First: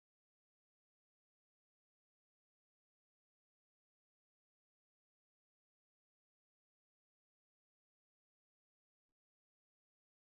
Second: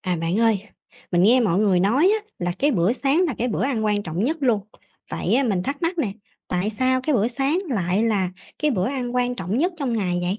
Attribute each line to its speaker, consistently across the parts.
Speaker 1: À, bạn ơi, mình nghe mọi người nói á, là cái bữa sáng là cái bữa ăn quan trọng nhất luôn. Vậy á, mình thắc mắc nè, tại sao cái bữa sáng lại là cái bữa ăn quan trọng nhất trong ngày vậy?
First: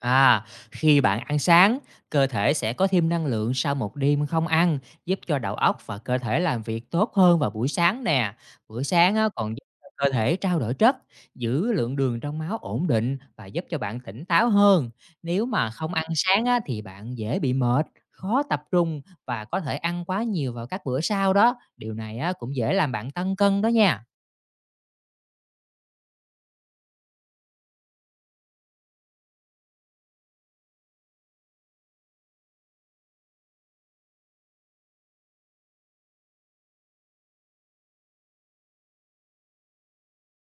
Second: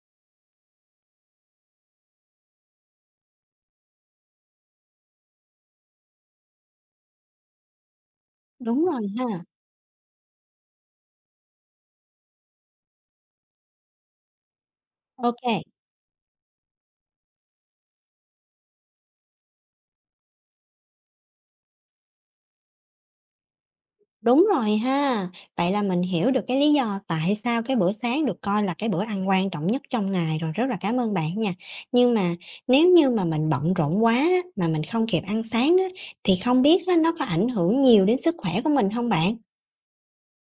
Speaker 2: À, khi bạn ăn sáng, cơ thể sẽ có thêm năng lượng sau một đêm không ăn, giúp cho đầu óc và cơ thể làm việc tốt hơn vào buổi sáng nè.
Speaker 1: Đúng
Speaker 2: Buổi
Speaker 1: rồi
Speaker 2: sáng á,
Speaker 1: ha.
Speaker 2: còn giúp cho cơ thể trao đổi chất, giữ lượng đường trong máu ổn định và giúp cho bạn tỉnh táo hơn. Nếu
Speaker 1: OK.
Speaker 2: mà không ăn sáng á, thì bạn dễ bị mệt, khó tập trung và có thể ăn quá nhiều vào các bữa sau đó. Điều này á, cũng dễ làm bạn tăng cân đó nha.
Speaker 1: Đúng rồi ha. Vậy là mình hiểu được cái lý do tại sao cái bữa sáng được coi là cái bữa ăn quan trọng nhất trong ngày rồi, rất là cảm ơn bạn nha. Nhưng mà nếu như mà mình bận rộn quá á, mà mình không kịp ăn sáng á, thì không biết á, nó có ảnh hưởng nhiều đến sức khỏe của mình không bạn?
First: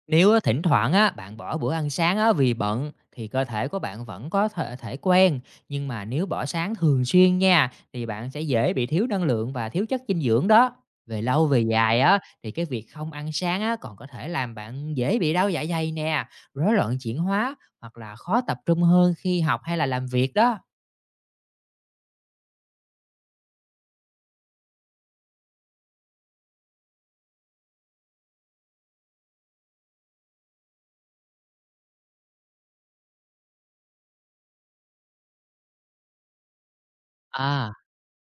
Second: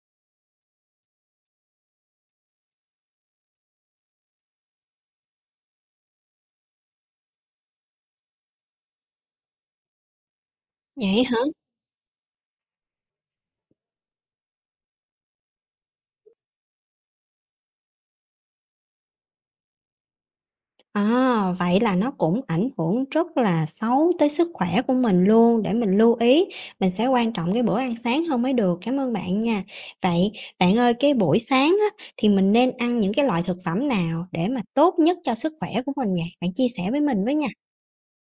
Speaker 2: Nếu á, thỉnh thoảng á, bạn bỏ bữa ăn sáng á, vì bận thì cơ thể của bạn vẫn có thể quen nhưng mà nếu bỏ sáng thường xuyên nha thì bạn sẽ dễ bị thiếu năng lượng và thiếu chất dinh dưỡng đó. Về
Speaker 1: Vậy
Speaker 2: lâu về dài á thì cái việc không ăn sáng á, còn có thể làm bạn dễ bị đau dạ dày nè, rối loạn chuyển hóa hoặc là khó tập trung hơn khi học hay là làm việc đó.
Speaker 1: À, vậy là nó cũng ảnh hưởng rất là xấu tới sức khỏe của mình luôn, để mình lưu ý, mình sẽ quan trọng cái bữa ăn sáng hơn mới được. Cảm ơn bạn nha. Vậy bạn ơi, cái buổi sáng á, thì mình nên ăn những cái loại thực phẩm nào để mà tốt nhất cho sức khỏe của mình nhỉ? Bạn chia sẻ với mình với nha.
Speaker 2: À.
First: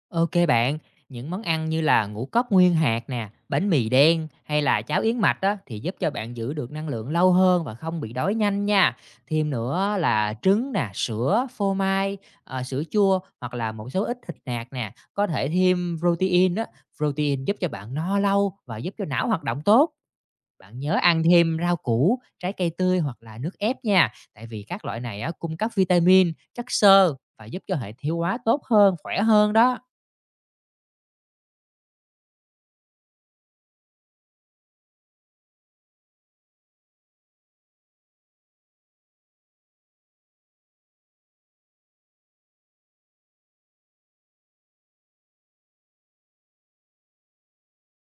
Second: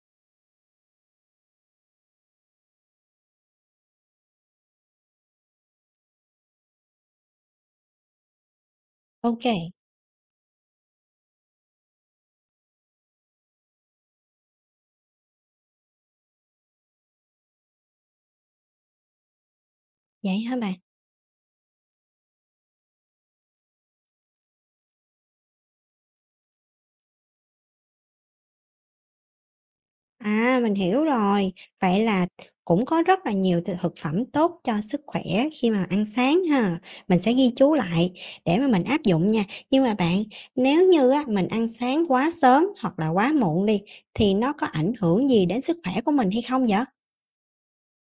Speaker 2: Ok bạn, những món ăn như là ngũ cốc nguyên hạt nè, bánh mì đen hay là cháo yến mạch á, thì giúp cho bạn giữ được năng lượng lâu hơn và không bị đói nhanh nha.
Speaker 1: OK.
Speaker 2: Thêm nữa là trứng nè, sữa, phô mai, sữa chua hoặc là một số ít thịt nạc nè, có thể thêm protein á, protein giúp cho bạn no lâu và giúp cho não hoạt động tốt.
Speaker 1: Vậy hả bạn?
Speaker 2: Bạn nhớ ăn thêm rau củ, trái cây tươi hoặc là nước ép nha, tại vì các loại này á, cung cấp vitamin, chất xơ và giúp cho hệ tiêu hóa tốt hơn, khỏe hơn đó.
Speaker 1: À, mình hiểu rồi. Vậy là cũng có rất là nhiều thực thực phẩm tốt cho sức khỏe khi mà ăn sáng ha. Mình sẽ ghi chú lại để mà mình áp dụng nha. Nhưng mà bạn, nếu như á, mình ăn sáng quá sớm hoặc là quá muộn đi, thì nó có ảnh hưởng gì đến sức khỏe của mình hay không vậy?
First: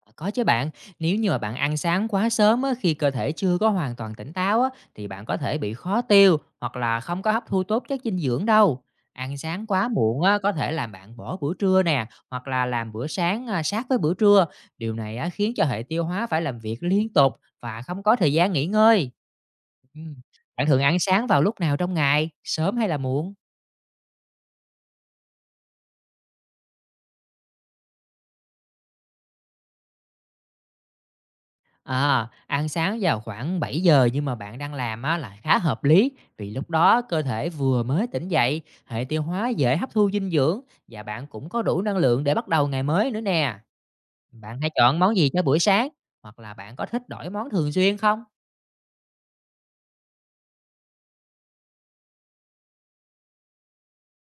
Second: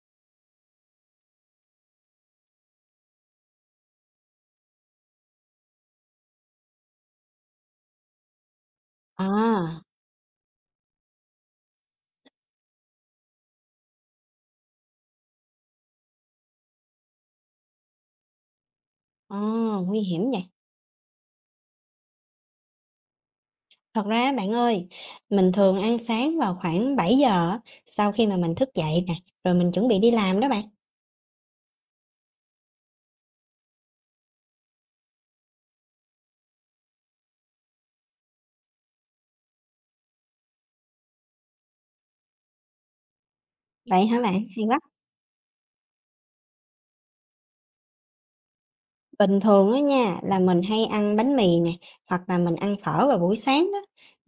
Speaker 2: À, có chứ bạn, nếu như mà bạn ăn sáng quá sớm á, khi cơ thể chưa có hoàn toàn tỉnh táo á, thì bạn có thể bị khó tiêu hoặc là không có hấp thu tốt chất dinh dưỡng đâu. Ăn sáng
Speaker 1: À,
Speaker 2: quá muộn á, có thể làm bạn bỏ bữa trưa nè, hoặc là làm bữa sáng à, sát với bữa trưa. Điều này á, khiến cho hệ tiêu hóa phải làm việc liên tục và không có thời gian nghỉ ngơi.
Speaker 1: à, nguy
Speaker 2: Ừ.
Speaker 1: hiểm vậy.
Speaker 2: Bạn thường ăn sáng vào lúc nào trong ngày, sớm hay là muộn?
Speaker 1: Thật ra bạn ơi, mình thường ăn sáng vào khoảng 7 giờ á, sau khi mà mình thức dậy nè, rồi mình chuẩn bị đi làm đó bạn.
Speaker 2: À, ăn sáng vào khoảng 7 giờ nhưng mà bạn đang làm á là khá hợp lý, vì lúc đó cơ thể vừa mới tỉnh dậy, hệ tiêu hóa dễ hấp thu dinh dưỡng và bạn cũng có đủ năng lượng để bắt đầu ngày mới nữa nè.
Speaker 1: Vậy hả bạn?
Speaker 2: Bạn
Speaker 1: Hay
Speaker 2: hãy
Speaker 1: quá.
Speaker 2: chọn món gì cho buổi sáng, hoặc là bạn có thích đổi món thường xuyên không?
Speaker 1: Bình thường á nha, là mình hay ăn bánh mì nè, hoặc là mình ăn phở vào buổi sáng đó.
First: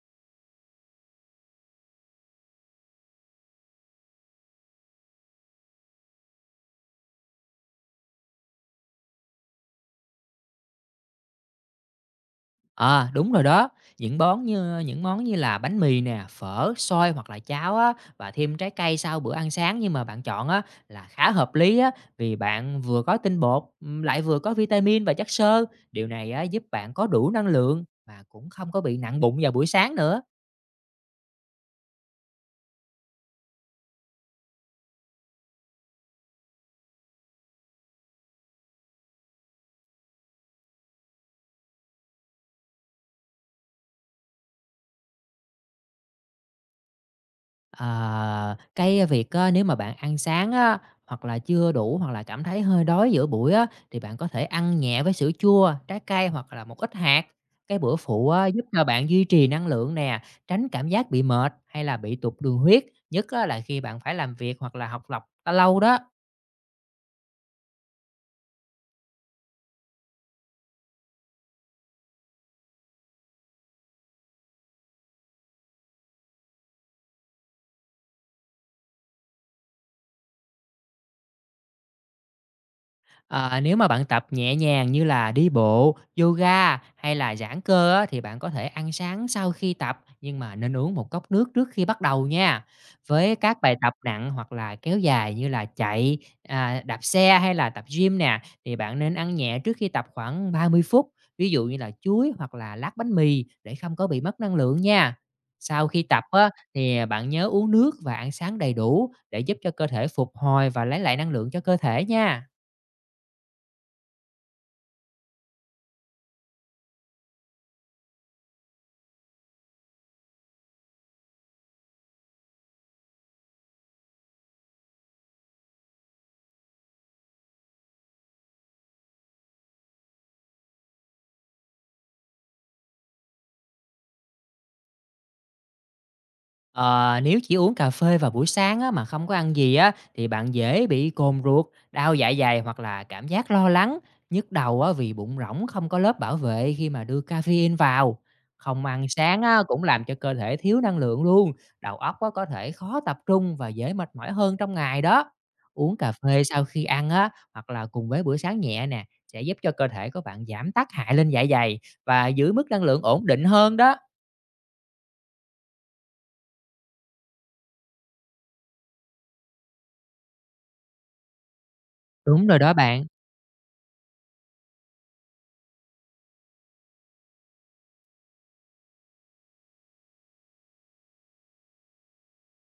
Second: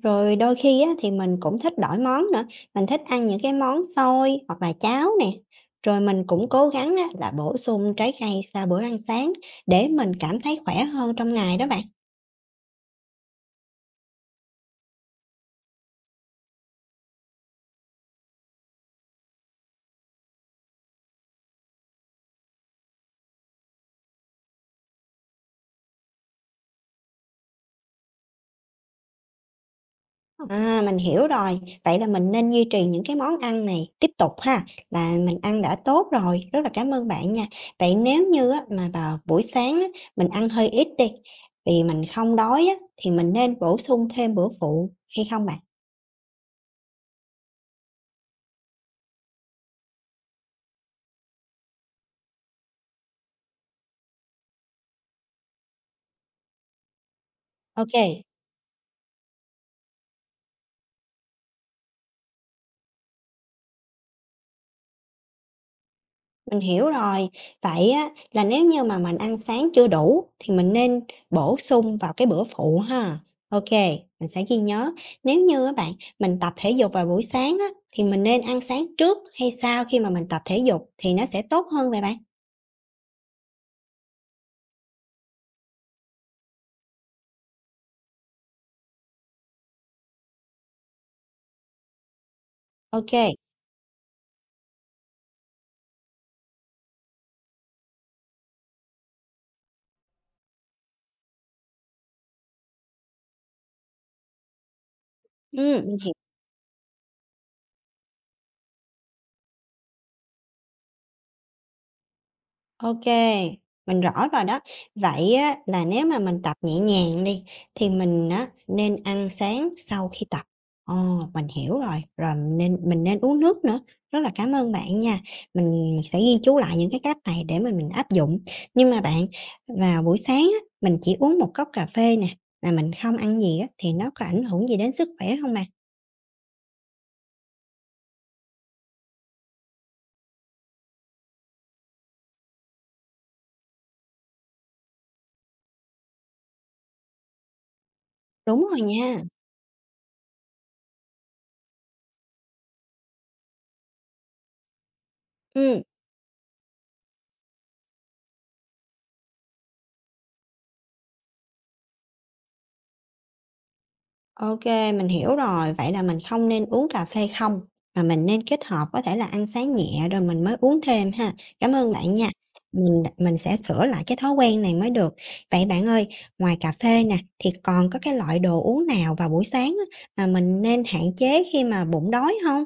Speaker 1: Rồi đôi khi á, thì mình cũng thích đổi món nữa, mình thích ăn những cái món xôi hoặc là cháo nè. Rồi mình cũng cố gắng á, là bổ sung trái cây sau bữa ăn sáng để mình cảm thấy khỏe hơn trong ngày đó bạn.
Speaker 2: À, đúng rồi đó. Những món như là bánh mì nè, phở, xôi hoặc là cháo á, và thêm trái cây sau bữa ăn sáng nhưng mà bạn chọn á, là khá hợp lý á, vì bạn vừa có tinh bột, lại vừa có vitamin và chất xơ. Điều này á, giúp bạn có đủ năng lượng mà cũng không có bị nặng bụng vào buổi sáng nữa.
Speaker 1: À, mình hiểu rồi. Vậy là mình nên duy trì những cái món ăn này tiếp tục ha, là mình ăn đã tốt rồi, rất là cảm ơn bạn nha. Vậy nếu như á, mà vào buổi sáng á, mình ăn hơi ít đi, vì mình không đói á, thì mình nên bổ sung thêm bữa phụ hay không bạn?
Speaker 2: Ờ, cái việc á, nếu mà bạn ăn sáng á, hoặc là chưa đủ hoặc là cảm thấy hơi đói giữa buổi á, thì bạn có thể ăn nhẹ với sữa chua, trái cây hoặc là một ít hạt. Cái bữa
Speaker 1: OK.
Speaker 2: phụ á, giúp cho bạn duy trì năng lượng nè, tránh cảm giác bị mệt hay là bị tụt đường huyết, nhất á, là khi bạn phải làm việc hoặc là học tập lâu đó.
Speaker 1: Mình hiểu rồi. Vậy á, là nếu như mà mình ăn sáng chưa đủ thì mình nên bổ sung vào cái bữa phụ ha. OK, mình sẽ ghi nhớ. Nếu như á bạn, mình tập thể dục vào buổi sáng á, thì mình nên ăn sáng trước hay sau khi mà mình tập thể dục thì nó sẽ tốt hơn vậy bạn?
Speaker 2: Ờ, nếu mà bạn tập nhẹ nhàng như là đi bộ, yoga hay là giãn cơ á, thì bạn có thể ăn sáng sau khi tập nhưng mà nên uống một cốc nước trước khi bắt đầu nha.
Speaker 1: OK.
Speaker 2: Với các bài tập nặng hoặc là kéo dài như là chạy, à, đạp xe hay là tập gym nè thì bạn nên ăn nhẹ trước khi tập khoảng 30 phút, ví dụ như là chuối hoặc là lát bánh mì để không có bị mất năng lượng nha.
Speaker 1: Ừ,
Speaker 2: Sau khi tập á, thì bạn nhớ uống nước và ăn sáng đầy đủ để giúp cho cơ thể phục hồi và lấy lại năng lượng cho cơ thể nha.
Speaker 1: OK, mình rõ rồi đó. Vậy á là nếu mà mình tập nhẹ nhàng đi, thì mình á nên ăn sáng sau khi tập. Ờ, mình hiểu rồi, rồi mình nên uống nước nữa. Rất là cảm ơn bạn nha. Mình mình sẽ ghi chú lại những cái cách này để mà mình áp dụng. Nhưng mà bạn, vào buổi sáng á, mình chỉ uống một cốc cà phê nè, mà mình không ăn gì á, thì nó có ảnh hưởng gì đến sức khỏe không bạn?
Speaker 2: Ờ, nếu chỉ uống cà phê vào buổi sáng á, mà không có ăn gì á, thì bạn dễ bị cồn ruột, đau dạ dày hoặc là cảm giác lo lắng, nhức đầu á, vì bụng rỗng không có lớp bảo vệ khi mà đưa caffeine vào.
Speaker 1: Đúng rồi
Speaker 2: Không ăn
Speaker 1: nha.
Speaker 2: sáng á, cũng làm cho cơ thể thiếu năng lượng luôn, đầu óc á, có thể khó tập trung và dễ mệt mỏi hơn trong ngày đó.
Speaker 1: Ừ.
Speaker 2: Uống cà phê sau khi ăn á, hoặc là cùng với bữa sáng nhẹ nè, sẽ giúp cho cơ thể của bạn giảm tác hại lên dạ dày và giữ mức năng lượng ổn định hơn đó.
Speaker 1: OK, mình hiểu rồi. Vậy là mình không nên uống cà phê không, mà mình nên kết hợp có thể là ăn sáng nhẹ rồi mình mới uống thêm ha. Cảm ơn bạn nha.
Speaker 2: Đúng rồi đó
Speaker 1: Mình
Speaker 2: bạn.
Speaker 1: mình sẽ sửa lại cái thói quen này mới được. Vậy bạn ơi, ngoài cà phê nè, thì còn có cái loại đồ uống nào vào buổi sáng á, mà mình nên hạn chế khi mà bụng đói không?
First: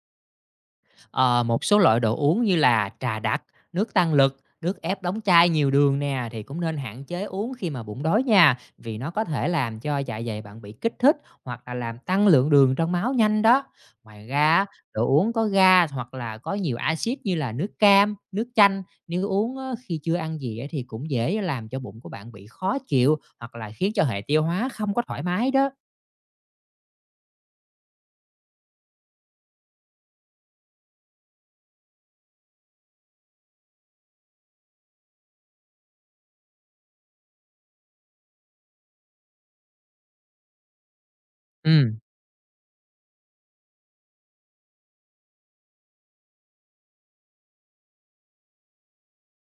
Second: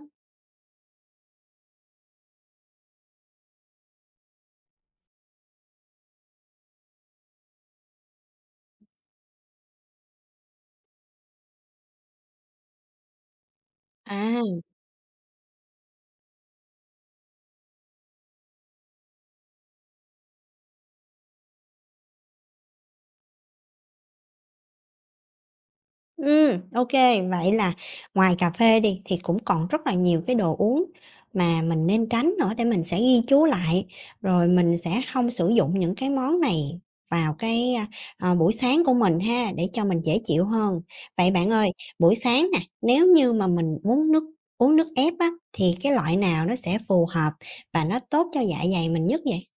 Speaker 2: Ờ, một số loại đồ uống như là trà đặc, nước tăng lực, nước ép đóng chai nhiều đường nè thì cũng nên hạn chế uống khi mà bụng đói nha, vì nó có thể làm cho dạ dày bạn bị kích thích hoặc là làm tăng lượng đường trong máu nhanh đó. Ngoài
Speaker 1: À.
Speaker 2: ra, đồ uống có ga hoặc là có nhiều axit như là nước cam, nước chanh, nếu uống á, khi chưa ăn gì á thì cũng dễ làm cho bụng của bạn bị khó chịu hoặc là khiến cho hệ tiêu hóa không có thoải mái đó.
Speaker 1: OK. Vậy là ngoài cà phê đi, thì cũng còn rất là nhiều cái đồ uống mà mình nên tránh nữa để mình sẽ ghi chú lại, rồi mình sẽ không sử dụng những cái món này vào buổi sáng của mình ha, để cho mình dễ chịu hơn. Vậy bạn ơi,
Speaker 2: Ừ.
Speaker 1: buổi sáng nè, nếu như mà mình muốn uống nước ép á, thì cái loại nào nó sẽ phù hợp và nó tốt cho dạ dày mình nhất vậy?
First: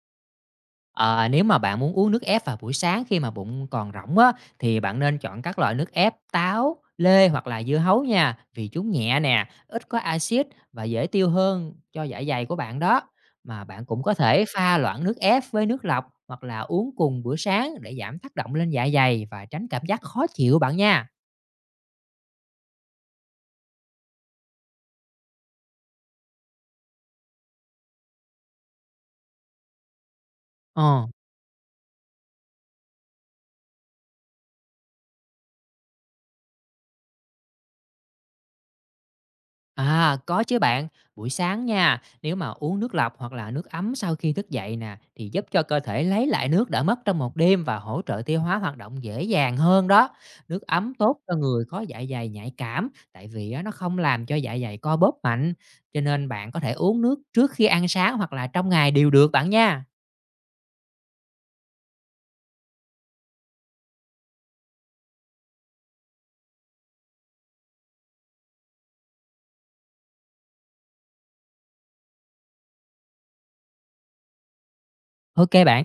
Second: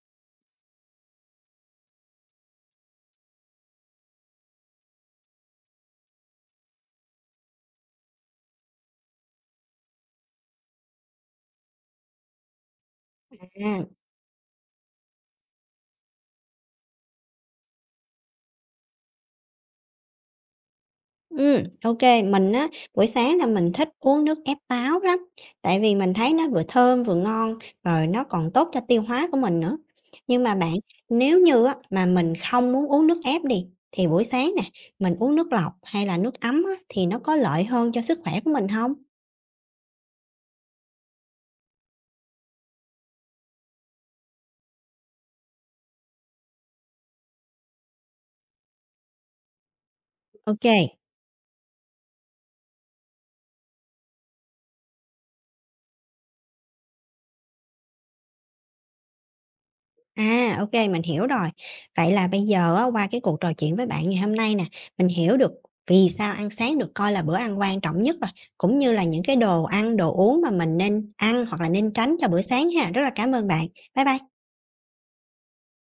Speaker 2: Ờ, nếu mà bạn muốn uống nước ép vào buổi sáng khi mà bụng còn rỗng á, thì bạn nên chọn các loại nước ép táo, lê hoặc là dưa hấu nha, vì chúng nhẹ nè, ít có axit và dễ tiêu hơn cho dạ dày của bạn đó. Mà bạn
Speaker 1: À.
Speaker 2: cũng có thể pha loãng nước ép với nước lọc hoặc là uống cùng bữa sáng để giảm tác động lên dạ dày và tránh cảm giác khó chịu bạn nha.
Speaker 1: OK. Mình á, buổi sáng là mình thích uống nước ép táo lắm, tại vì mình thấy nó vừa thơm vừa ngon, rồi nó còn tốt cho tiêu hóa của mình nữa. Nhưng mà bạn,
Speaker 2: Ờ.
Speaker 1: nếu như á, mà mình không muốn uống nước ép đi, thì buổi sáng nè, mình uống nước lọc hay là nước ấm á, thì nó có lợi hơn cho sức khỏe của mình không?
Speaker 2: À, có chứ bạn. Buổi sáng nha, nếu mà uống nước lọc hoặc là nước ấm sau khi thức dậy nè, thì giúp cho cơ thể lấy lại nước đã mất trong một đêm và hỗ trợ tiêu hóa hoạt động dễ dàng hơn đó. Nước
Speaker 1: OK.
Speaker 2: ấm tốt cho người có dạ dày nhạy cảm, tại vì á, nó không làm cho dạ dày co bóp mạnh. Cho nên bạn có thể uống nước trước khi ăn sáng hoặc là trong ngày đều được bạn nha.
Speaker 1: À, OK, mình hiểu rồi. Vậy là bây giờ á, qua cái cuộc trò chuyện với bạn ngày hôm nay nè, mình hiểu được vì sao ăn sáng được coi là bữa ăn quan trọng nhất rồi, cũng như là những cái đồ ăn, đồ uống mà mình nên ăn hoặc là nên tránh cho bữa sáng ha. Rất là cảm ơn bạn. Bye bye.
Speaker 2: Ok bạn.